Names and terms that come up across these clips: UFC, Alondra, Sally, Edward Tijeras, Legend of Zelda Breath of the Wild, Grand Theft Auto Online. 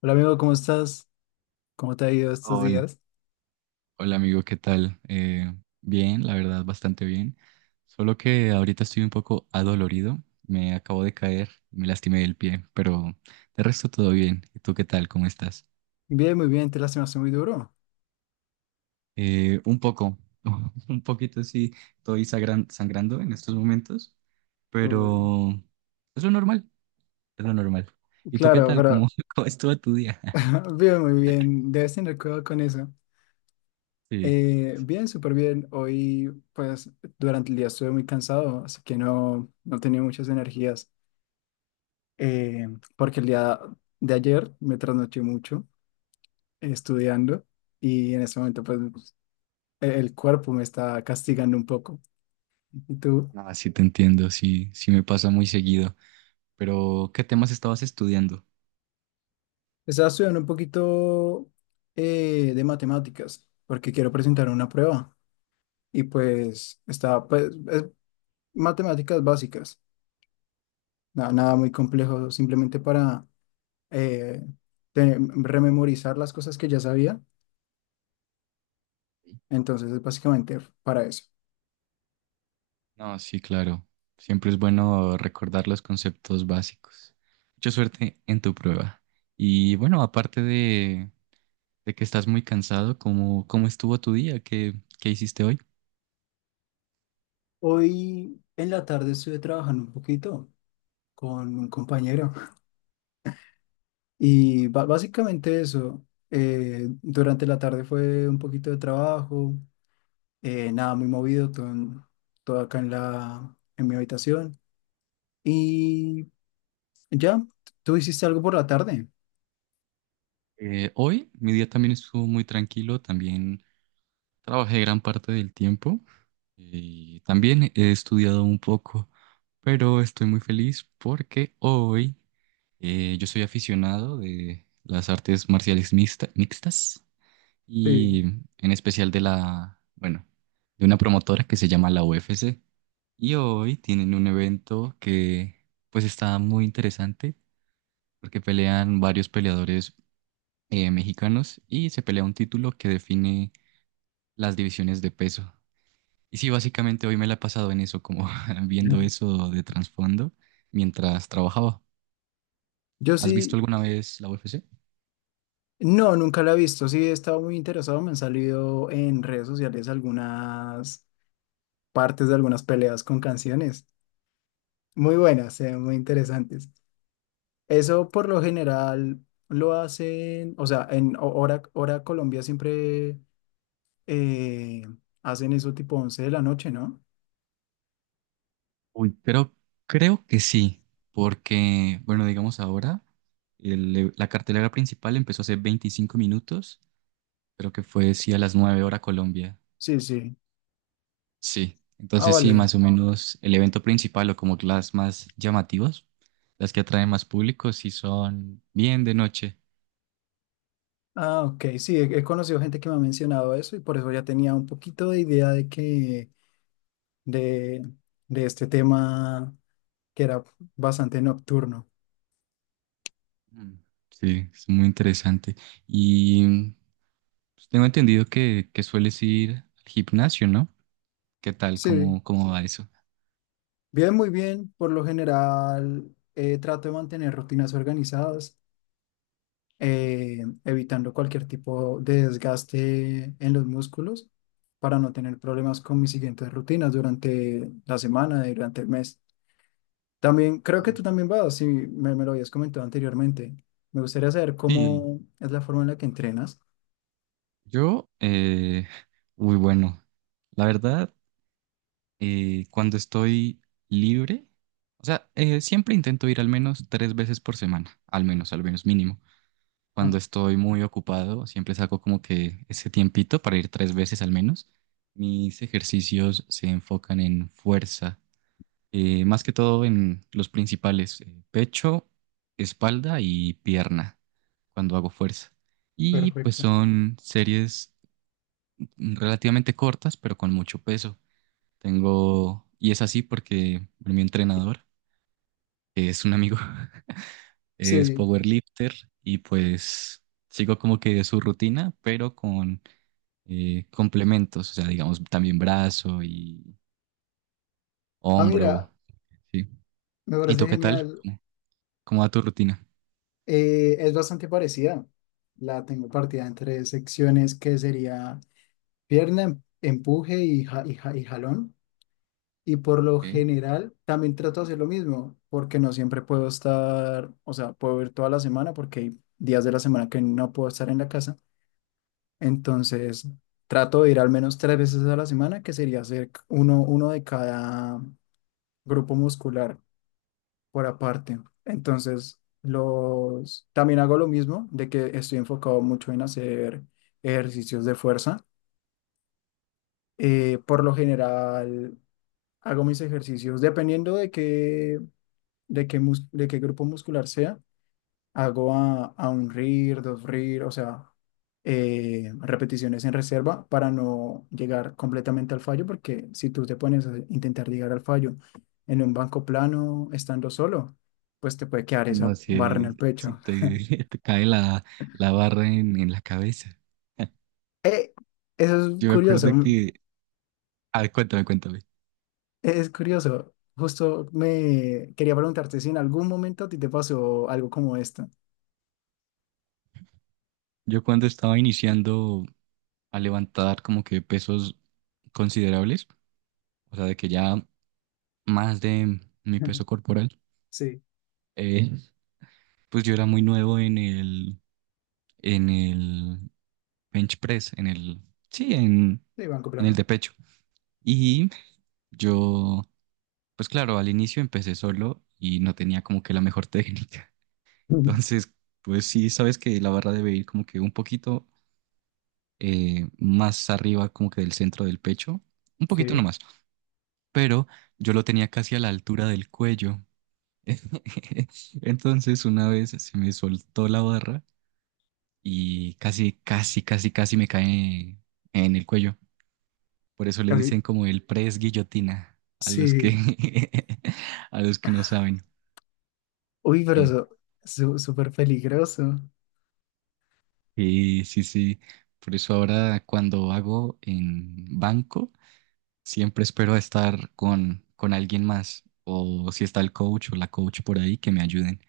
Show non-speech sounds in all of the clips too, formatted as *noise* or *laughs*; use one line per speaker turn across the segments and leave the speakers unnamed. Hola amigo, ¿cómo estás? ¿Cómo te ha ido estos
Hol-
días?
Hola, amigo, ¿qué tal? Bien, la verdad, bastante bien. Solo que ahorita estoy un poco adolorido. Me acabo de caer, me lastimé el pie, pero de resto todo bien. ¿Y tú qué tal? ¿Cómo estás?
Bien, muy bien, te lastimaste muy duro.
Un poco, *laughs* un poquito sí, estoy sangrando en estos momentos,
Uh,
pero es lo normal, es lo normal. ¿Y tú qué
claro,
tal? ¿Cómo,
pero
*laughs* cómo estuvo tu día? *laughs*
*laughs* bien, muy bien, debes tener cuidado con eso.
Sí,
Bien, súper bien. Hoy, pues, durante el día estuve muy cansado, así que no, no tenía muchas energías, eh, porque el día de ayer me trasnoché mucho, estudiando, y en ese momento, pues, el cuerpo me está castigando un poco. ¿Y tú?
no, sí te entiendo, sí, sí me pasa muy seguido. Pero, ¿qué temas estabas estudiando?
Estaba estudiando un poquito, de matemáticas porque quiero presentar una prueba, y pues estaba, pues, es matemáticas básicas, nada muy complejo, simplemente para eh, rememorizar las cosas que ya sabía, entonces es básicamente para eso.
No, sí, claro. Siempre es bueno recordar los conceptos básicos. Mucha suerte en tu prueba. Y bueno, aparte de que estás muy cansado, ¿cómo estuvo tu día? ¿Qué hiciste hoy?
Hoy en la tarde estuve trabajando un poquito con un compañero, y básicamente eso. Durante la tarde fue un poquito de trabajo. Nada, muy movido, todo, todo acá en mi habitación. Y ya, ¿tú hiciste algo por la tarde?
Hoy mi día también estuvo muy tranquilo, también trabajé gran parte del tiempo y también he estudiado un poco, pero estoy muy feliz porque hoy yo soy aficionado de las artes marciales mixtas. Y
Sí.
en especial de la, bueno, de una promotora que se llama la UFC. Y hoy tienen un evento que pues está muy interesante porque pelean varios peleadores mexicanos y se pelea un título que define las divisiones de peso. Y sí, básicamente hoy me la he pasado en eso, como *laughs* viendo
Mm.
eso de trasfondo mientras trabajaba.
Yo
¿Has visto
sí,
alguna vez la UFC?
no, nunca la he visto, sí he estado muy interesado, me han salido en redes sociales algunas partes de algunas peleas con canciones, muy buenas, muy interesantes. Eso por lo general lo hacen, o sea, en hora Colombia, siempre eh, hacen eso tipo 11 de la noche, ¿no?
Uy, creo, creo que sí, porque, bueno, digamos ahora, la cartelera principal empezó hace 25 minutos, creo que fue, sí, a las 9 horas Colombia.
Sí, sí.
Sí,
Ah,
entonces sí,
vale.
más o menos el evento principal o como que las más llamativas, las que atraen más público, sí son bien de noche.
Ah, ok, sí, he conocido gente que me ha mencionado eso, y por eso ya tenía un poquito de idea de, de este tema, que era bastante nocturno.
Mm, sí, es muy interesante. Y pues, tengo entendido que sueles ir al gimnasio, ¿no? ¿Qué tal?
Sí,
¿Cómo va, sí, eso?
bien, muy bien. Por lo general, trato de mantener rutinas organizadas, evitando cualquier tipo de desgaste en los músculos para no tener problemas con mis siguientes rutinas durante la semana y durante el mes. También creo que
Ah,
tú también vas, si me lo habías comentado anteriormente. Me gustaría saber
sí,
cómo es la forma en la que entrenas.
Yo, uy, bueno, la verdad, cuando estoy libre, o sea, siempre intento ir al menos tres veces por semana, al menos mínimo.
Ah,
Cuando estoy muy ocupado, siempre saco como que ese tiempito para ir tres veces al menos. Mis ejercicios se enfocan en fuerza, más que todo en los principales, pecho, espalda y pierna, cuando hago fuerza. Y pues
perfecto.
son series relativamente cortas, pero con mucho peso. Tengo, y es así porque mi entrenador, que es un amigo, *laughs* es
Sí.
powerlifter y pues sigo como que su rutina, pero con complementos, o sea, digamos también brazo y
Ah,
hombro.
mira,
Sí.
me
¿Y tú
parece
qué tal?
genial.
¿Cómo va tu rutina?
Es bastante parecida. La tengo partida en tres secciones que sería pierna, empuje y jalón. Y por lo
Ok.
general también trato de hacer lo mismo, porque no siempre puedo estar, o sea, puedo ir toda la semana porque hay días de la semana que no puedo estar en la casa. Entonces, trato de ir al menos 3 veces a la semana, que sería hacer uno de cada grupo muscular por aparte. Entonces, también hago lo mismo, de que estoy enfocado mucho en hacer ejercicios de fuerza. Por lo general, hago mis ejercicios dependiendo de qué grupo muscular sea. Hago a un RIR, dos RIR, o sea, repeticiones en reserva para no llegar completamente al fallo, porque si tú te pones a intentar llegar al fallo en un banco plano, estando solo, pues te puede quedar
Ah, no,
esa barra en
si,
el
si
pecho.
te, *laughs* te cae la barra en la cabeza.
Eh, eso es
Yo me acuerdo
curioso,
que. Ah, cuéntame, cuéntame.
es curioso. Justo me quería preguntarte si en algún momento a ti te pasó algo como esto. *laughs*
Yo cuando estaba iniciando a levantar como que pesos considerables, o sea, de que ya más de mi
Ujú.
peso corporal,
Sí,
Ujú. Pues yo era muy nuevo en el, en el bench press, sí,
sí, banco
en el
plano.
de pecho. Y yo, pues claro, al inicio empecé solo y no tenía como que la mejor técnica.
*laughs*
*laughs*
Ujú.
Entonces, pues sí, sabes que la barra debe ir como que un poquito más arriba, como que del centro del pecho, un poquito
Sí,
nomás. Pero yo lo tenía casi a la altura del cuello. *laughs* Entonces una vez se me soltó la barra y casi, casi, casi, casi me cae en el cuello. Por eso le
casi.
dicen como el press guillotina a los
Sí.
que, *laughs* a los que no saben.
Uy,
Sí.
pero eso, súper peligroso.
Y sí, sí. Por eso ahora cuando hago en banco, siempre espero a estar con alguien más. O si está el coach o la coach por ahí, que me ayuden.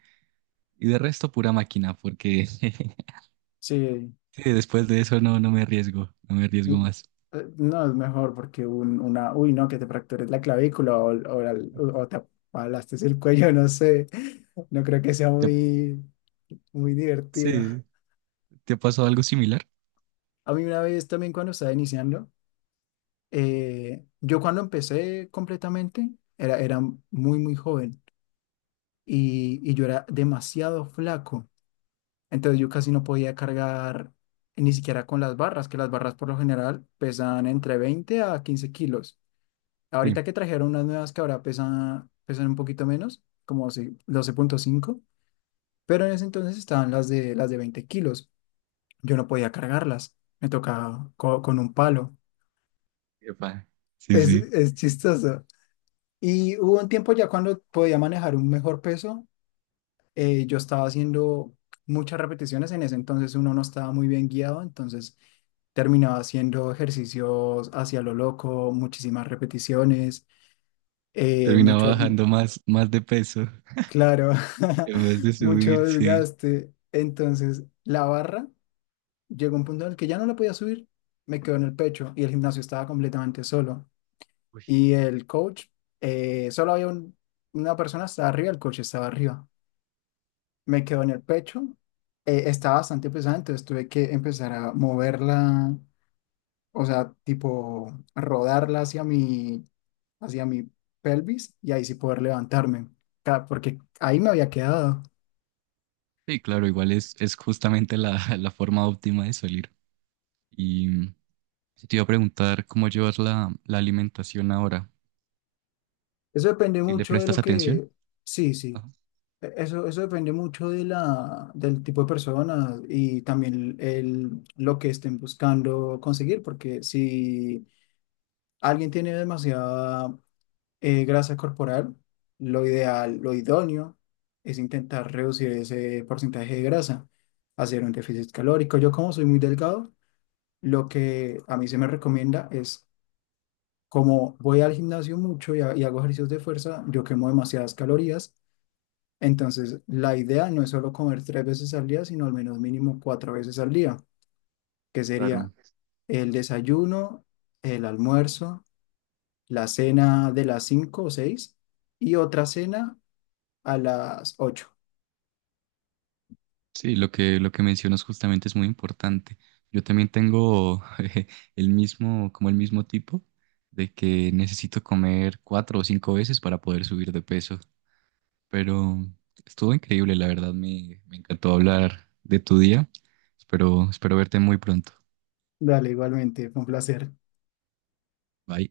Y de resto, pura máquina, porque *laughs*
Sí,
sí, después de eso no, no me arriesgo, no me arriesgo
n-
más.
no es mejor, porque una, uy, no, que te fractures la clavícula, o te aplastes el cuello, *laughs* no sé. No creo que sea
¿Te ha-
muy, muy divertido.
sí, ¿te ha pasado algo similar?
A mí una vez también, cuando estaba iniciando, yo cuando empecé completamente era muy, muy joven, y yo era demasiado flaco. Entonces yo casi no podía cargar ni siquiera con las barras, que las barras por lo general pesan entre 20 a 15 kilos.
Sí.
Ahorita que trajeron unas nuevas que ahora pesan un poquito menos, como 12,5, pero en ese entonces estaban las de 20 kilos. Yo no podía cargarlas, me tocaba con un palo.
Epa. Sí,
Es,
sí.
es chistoso. Y hubo un tiempo ya cuando podía manejar un mejor peso, yo estaba haciendo muchas repeticiones. En ese entonces uno no estaba muy bien guiado, entonces terminaba haciendo ejercicios hacia lo loco, muchísimas repeticiones,
Terminaba
mucho,
bajando más de peso
claro,
en vez de
*laughs* mucho
subir, sí.
desgaste. Entonces, la barra llegó a un punto en el que ya no la podía subir, me quedó en el pecho y el gimnasio estaba completamente solo.
Uy.
Y el coach, solo había una persona, estaba arriba, el coach estaba arriba. Me quedó en el pecho, estaba bastante pesada, entonces tuve que empezar a moverla, o sea, tipo rodarla hacia mi pelvis y ahí sí poder levantarme, porque ahí me había quedado.
Sí, claro, igual es justamente la, *laughs* la forma óptima de salir. Y mm, Te iba a preguntar cómo llevas la alimentación ahora,
Eso depende
si le
mucho de
prestas
lo
atención.
que, sí, sí,
Ajá.
eso depende mucho del tipo de personas y también lo que estén buscando conseguir, porque si alguien tiene demasiada, grasa corporal, lo ideal, lo idóneo es intentar reducir ese porcentaje de grasa, hacer un déficit calórico. Yo como soy muy delgado, lo que a mí se me recomienda es, como voy al gimnasio mucho y hago ejercicios de fuerza, yo quemo demasiadas calorías, entonces la idea no es solo comer 3 veces al día, sino al menos mínimo 4 veces al día, que sería
Claro.
el desayuno, el almuerzo, la cena de las 5 o 6 y otra cena a las 8.
Sí, lo que mencionas justamente es muy importante. Yo también tengo *laughs* el mismo, como el mismo tipo, de que necesito comer cuatro o cinco veces para poder subir de peso. Pero estuvo increíble, la verdad, me encantó hablar de tu día. Espero, espero verte muy pronto.
Dale, igualmente, fue un placer.
Bye.